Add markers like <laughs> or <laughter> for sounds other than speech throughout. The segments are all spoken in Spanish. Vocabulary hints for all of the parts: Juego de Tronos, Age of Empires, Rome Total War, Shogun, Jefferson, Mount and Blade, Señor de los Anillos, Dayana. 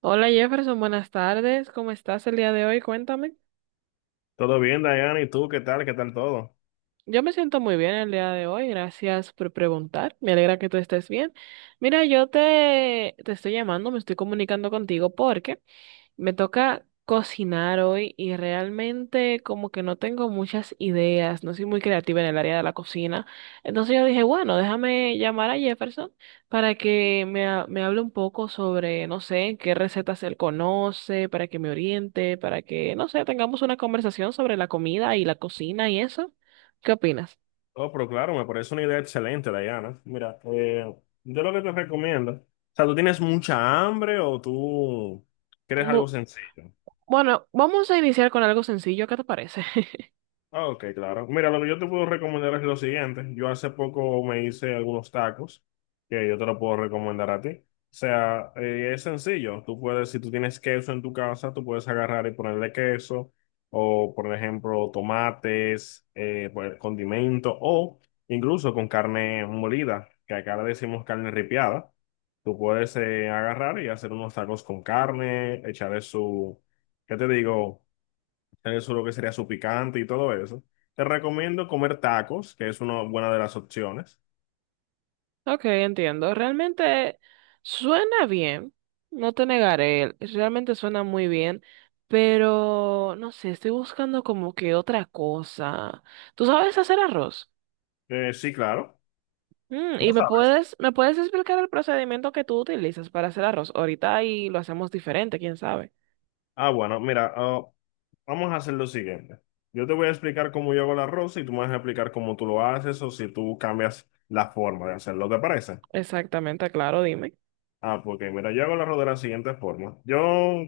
Hola Jefferson, buenas tardes. ¿Cómo estás el día de hoy? Cuéntame. Todo bien, Dayana, ¿y tú qué tal? ¿Qué tal todo? Yo me siento muy bien el día de hoy, gracias por preguntar. Me alegra que tú estés bien. Mira, yo te estoy llamando, me estoy comunicando contigo porque me toca cocinar hoy y realmente como que no tengo muchas ideas, no soy muy creativa en el área de la cocina. Entonces yo dije, bueno, déjame llamar a Jefferson para que me hable un poco sobre, no sé, qué recetas él conoce, para que me oriente, para que, no sé, tengamos una conversación sobre la comida y la cocina y eso. ¿Qué opinas? Oh, pero claro, me parece una idea excelente, Dayana. Mira, yo lo que te recomiendo, o sea, ¿tú tienes mucha hambre o tú quieres algo Bu- sencillo? Bueno, vamos a iniciar con algo sencillo, ¿qué te parece? <laughs> Ah, ok, claro. Mira, lo que yo te puedo recomendar es lo siguiente. Yo hace poco me hice algunos tacos que yo te lo puedo recomendar a ti. O sea, es sencillo. Tú puedes, si tú tienes queso en tu casa, tú puedes agarrar y ponerle queso o, por ejemplo, tomates, pues, condimento o incluso con carne molida, que acá le decimos carne ripiada. Tú puedes agarrar y hacer unos tacos con carne, echarle su, ¿qué te digo? Tener su lo que sería su picante y todo eso. Te recomiendo comer tacos, que es una buena de las opciones. Ok, entiendo. Realmente suena bien, no te negaré, realmente suena muy bien, pero no sé, estoy buscando como que otra cosa. ¿Tú sabes hacer arroz? Sí, claro. ¿Y No me sabes. puedes, me puedes explicar el procedimiento que tú utilizas para hacer arroz? Ahorita ahí lo hacemos diferente, quién sabe. Ah, bueno, mira, vamos a hacer lo siguiente. Yo te voy a explicar cómo yo hago el arroz y tú me vas a explicar cómo tú lo haces o si tú cambias la forma de hacerlo, ¿te parece? Exactamente, claro, dime. Ah, porque mira, yo hago el arroz de la siguiente forma. Yo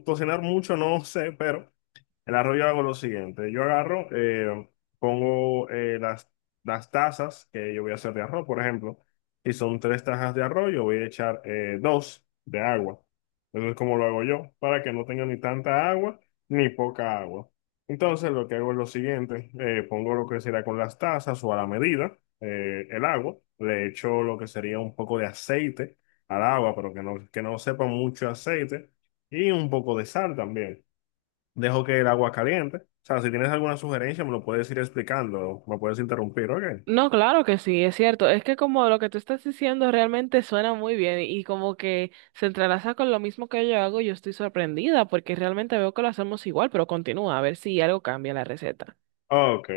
cocinar mucho no <laughs> sé, pero el arroz yo hago lo siguiente, yo agarro, pongo las tazas que yo voy a hacer de arroz, por ejemplo, si son tres tazas de arroz, yo voy a echar dos de agua. Eso es como lo hago yo, para que no tenga ni tanta agua ni poca agua. Entonces lo que hago es lo siguiente, pongo lo que será con las tazas o a la medida, el agua, le echo lo que sería un poco de aceite al agua, pero que no sepa mucho aceite y un poco de sal también dejo que el agua caliente. O sea, si tienes alguna sugerencia, me lo puedes ir explicando, me puedes interrumpir, ¿ok? No, claro que sí, es cierto. Es que como lo que tú estás diciendo realmente suena muy bien y como que se entrelaza con lo mismo que yo hago, yo estoy sorprendida porque realmente veo que lo hacemos igual, pero continúa a ver si algo cambia la receta. Ok,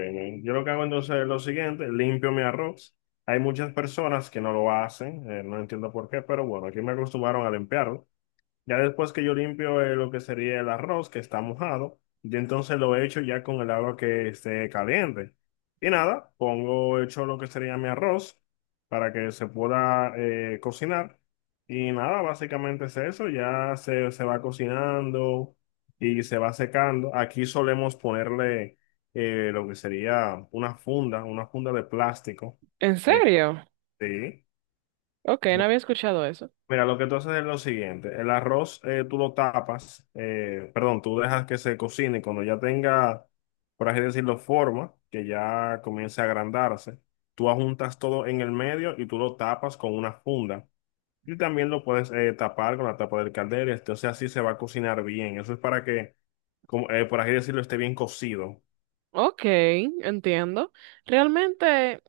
yo lo que hago entonces es lo siguiente, limpio mi arroz. Hay muchas personas que no lo hacen, no entiendo por qué, pero bueno, aquí me acostumbraron a limpiarlo. Ya después que yo limpio lo que sería el arroz que está mojado, yo entonces lo echo ya con el agua que esté caliente. Y nada, pongo hecho lo que sería mi arroz para que se pueda cocinar. Y nada, básicamente es eso, se va cocinando y se va secando. Aquí solemos ponerle lo que sería una funda de plástico. ¿En eh, serio? sí. Ok, no había escuchado eso. Mira, lo que tú haces es lo siguiente, el arroz tú lo tapas, perdón, tú dejas que se cocine y cuando ya tenga, por así decirlo, forma, que ya comience a agrandarse, tú ajuntas todo en el medio y tú lo tapas con una funda. Y también lo puedes tapar con la tapa del caldero, entonces así se va a cocinar bien. Eso es para que, por así decirlo, esté bien cocido. Ok, entiendo. Realmente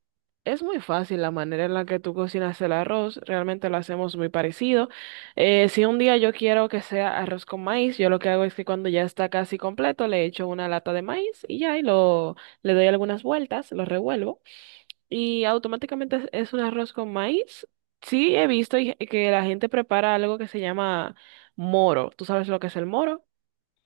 es muy fácil la manera en la que tú cocinas el arroz, realmente lo hacemos muy parecido. Si un día yo quiero que sea arroz con maíz, yo lo que hago es que cuando ya está casi completo le echo una lata de maíz y ya, le doy algunas vueltas, lo revuelvo y automáticamente es un arroz con maíz. Sí, he visto que la gente prepara algo que se llama moro. ¿Tú sabes lo que es el moro?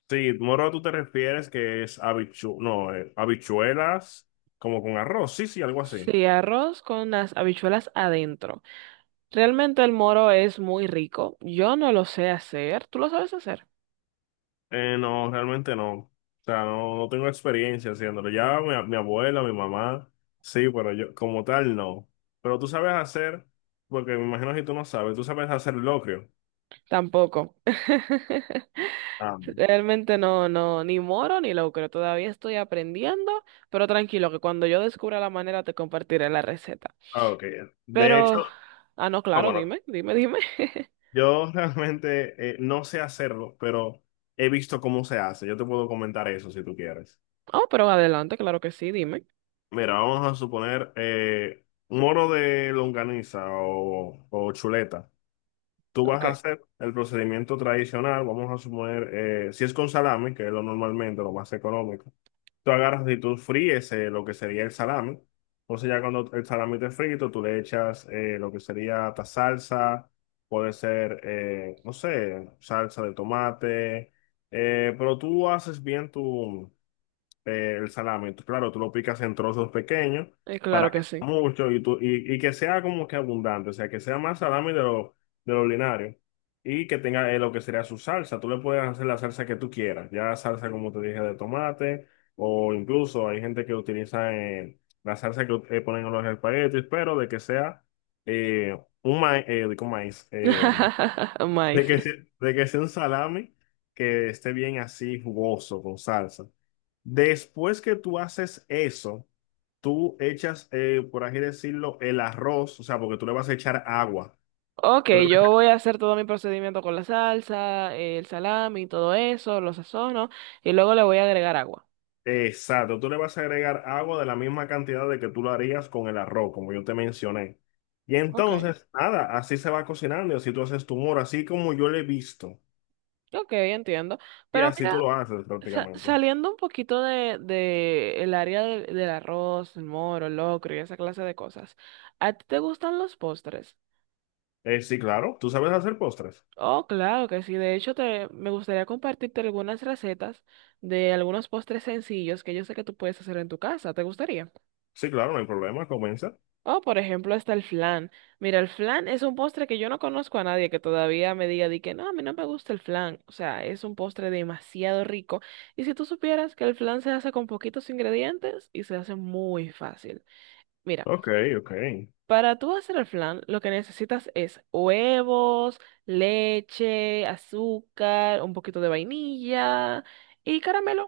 Sí, moro, tú te refieres que es habichu no, habichuelas como con arroz, sí, sí, algo así. Sí, arroz con las habichuelas adentro. Realmente el moro es muy rico. Yo no lo sé hacer. ¿Tú lo sabes hacer? No, realmente no. O sea, no, no tengo experiencia haciéndolo. Ya mi abuela, mi mamá, sí, pero yo como tal no. Pero tú sabes hacer, porque me imagino que tú no sabes, tú sabes hacer locrio. Tampoco. <laughs> Ah, Realmente no, no, ni moro ni locro. Todavía estoy aprendiendo, pero tranquilo que cuando yo descubra la manera te compartiré la receta. ah, ok. De hecho, Pero, ah, no, ah, claro, bueno, dime. <laughs> yo <laughs> realmente no sé hacerlo, pero he visto cómo se hace. Yo te puedo comentar eso si tú quieres. Oh, pero adelante, claro que sí, dime. Mira, vamos a suponer moro de longaniza o chuleta. Tú Ok, vas a hacer el procedimiento tradicional, vamos a suponer, si es con salami, que es lo normalmente, lo más económico, tú agarras y tú fríes lo que sería el salami. Entonces ya cuando el salami esté frito, tú le echas lo que sería esta salsa, puede ser, no sé, salsa de tomate, pero tú haces bien tu, el salami. Tú, claro, tú lo picas en trozos pequeños claro para que que sea sí. mucho y que sea como que abundante, o sea, que sea más salami de lo ordinario y que tenga lo que sería su salsa. Tú le puedes hacer la salsa que tú quieras, ya salsa como te dije de tomate o incluso hay gente que utiliza la salsa que ponen en los espaguetis, pero de que sea digo maíz, <laughs> de Maíz. que, sea- de que sea un salami que esté bien así jugoso con salsa. Después que tú haces eso, tú echas, por así decirlo, el arroz, o sea, porque tú le vas a echar agua. Ok, Tú le vas yo a- voy a hacer todo mi procedimiento con la salsa, el salami, todo eso, lo sazono y luego le voy a agregar agua. exacto, tú le vas a agregar agua de la misma cantidad de que tú lo harías con el arroz, como yo te mencioné. Y Ok, entonces, nada, así se va cocinando y así tú haces tu moro, así como yo lo he visto. ok, entiendo. Y Pero así tú mira, lo haces prácticamente. saliendo un poquito de el área del arroz, el moro, el locro y esa clase de cosas, ¿a ti te gustan los postres? Sí, claro, ¿tú sabes hacer postres? Oh, claro que sí. De hecho, me gustaría compartirte algunas recetas de algunos postres sencillos que yo sé que tú puedes hacer en tu casa. ¿Te gustaría? Sí, claro, no hay problema, comienza. O, por ejemplo, está el flan. Mira, el flan es un postre que yo no conozco a nadie que todavía me diga de que no, a mí no me gusta el flan. O sea, es un postre demasiado rico. Y si tú supieras que el flan se hace con poquitos ingredientes y se hace muy fácil. Mira, Ok, ok. O para tú hacer el flan, lo que necesitas es huevos, leche, azúcar, un poquito de vainilla y caramelo.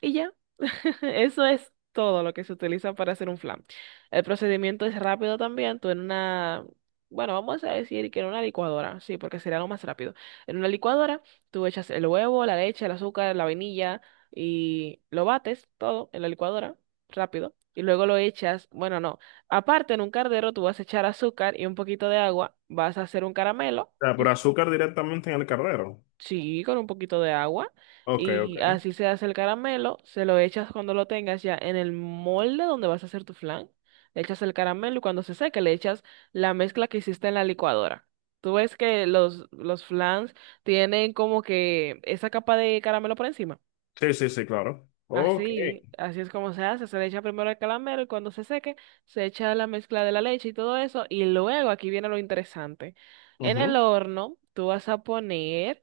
Y ya. <laughs> Eso es todo lo que se utiliza para hacer un flan. El procedimiento es rápido también. Bueno, vamos a decir que en una licuadora, sí, porque sería lo más rápido. En una licuadora, tú echas el huevo, la leche, el azúcar, la vainilla y lo bates todo en la licuadora, rápido. Y luego lo echas, bueno, no. Aparte, en un cardero tú vas a echar azúcar y un poquito de agua, vas a hacer un caramelo. sea, pero azúcar directamente en el cardero. Sí, con un poquito de agua. Ok, ok. Y así se hace el caramelo. Se lo echas cuando lo tengas ya en el molde donde vas a hacer tu flan. Le echas el caramelo y cuando se seque le echas la mezcla que hiciste en la licuadora. Tú ves que los flans tienen como que esa capa de caramelo por encima. Sí, sí, sí, claro. Ok. Así, así es como se hace. Se le echa primero el caramelo y cuando se seque se echa la mezcla de la leche y todo eso. Y luego aquí viene lo interesante. En el Ujú. horno tú vas a poner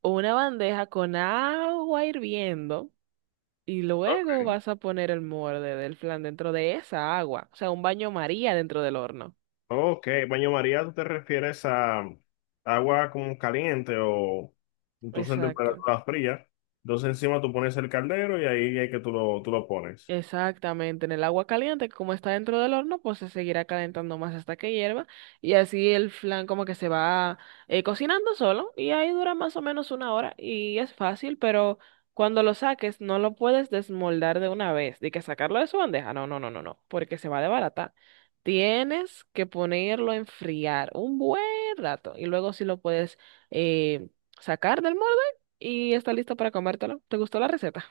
una bandeja con agua hirviendo y Ok. luego vas a poner el molde del flan dentro de esa agua, o sea, un baño María dentro del horno. Ok, baño María, ¿tú te refieres a agua como caliente o tú en Exacto. temperatura fría? Entonces encima tú pones el caldero y ahí es que tú lo pones. Exactamente, en el agua caliente, que como está dentro del horno, pues se seguirá calentando más hasta que hierva y así el flan como que se va cocinando solo y ahí dura más o menos una hora y es fácil, pero cuando lo saques no lo puedes desmoldar de una vez, de que sacarlo de su bandeja, no, no, no, no, no, porque se va a desbaratar. Tienes que ponerlo a enfriar un buen rato y luego si lo puedes eh, sacar del molde y está listo para comértelo. ¿Te gustó la receta?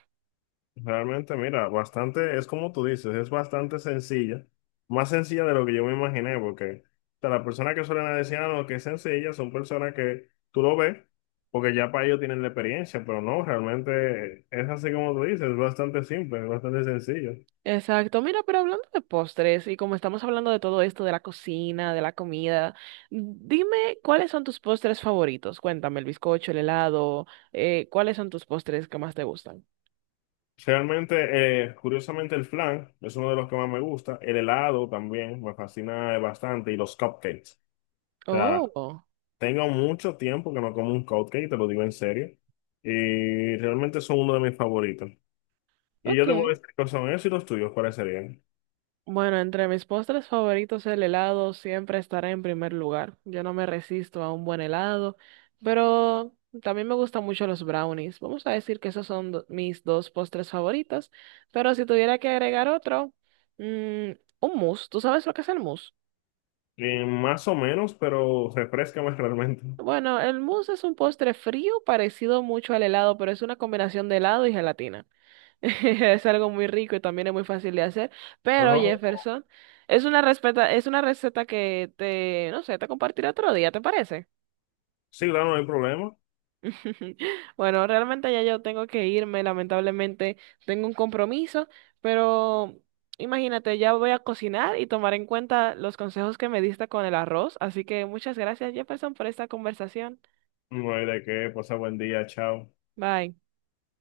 Realmente, mira, bastante, es como tú dices, es bastante sencilla, más sencilla de lo que yo me imaginé, porque o sea, las personas que suelen decir, ah, no, que es sencilla, son personas que tú lo ves, porque ya para ellos tienen la experiencia, pero no, realmente es así como tú dices, es bastante simple, es bastante sencillo. Exacto, mira, pero hablando de postres y como estamos hablando de todo esto, de la cocina, de la comida, dime cuáles son tus postres favoritos. Cuéntame, el bizcocho, el helado, ¿cuáles son tus postres que más te gustan? Realmente, curiosamente, el flan es uno de los que más me gusta, el helado también me fascina bastante y los cupcakes. O sea, Oh, tengo mucho tiempo que no como un cupcake, te lo digo en serio. Y realmente son uno de mis favoritos. Y yo ok. te voy a decir que son esos y los tuyos, ¿cuáles serían? Bueno, entre mis postres favoritos, el helado siempre estará en primer lugar. Yo no me resisto a un buen helado, pero también me gustan mucho los brownies. Vamos a decir que esos son mis dos postres favoritos, pero si tuviera que agregar otro, mm, un mousse. ¿Tú sabes lo que es el mousse? Más o menos, pero refrescame <laughs> realmente. Bueno, el mousse es un postre frío parecido mucho al helado, pero es una combinación de helado y gelatina. <laughs> Es algo muy rico y también es muy fácil de hacer, pero Ojo. Jefferson, es una receta no sé, te compartiré otro día, ¿te parece? Sí, claro, no hay problema. <laughs> Bueno, realmente ya yo tengo que irme, lamentablemente tengo un compromiso, pero imagínate, ya voy a cocinar y tomar en cuenta los consejos que me diste con el arroz, así que muchas gracias, Jefferson, por esta conversación. No hay de qué. Pasa buen día, chao. Bye.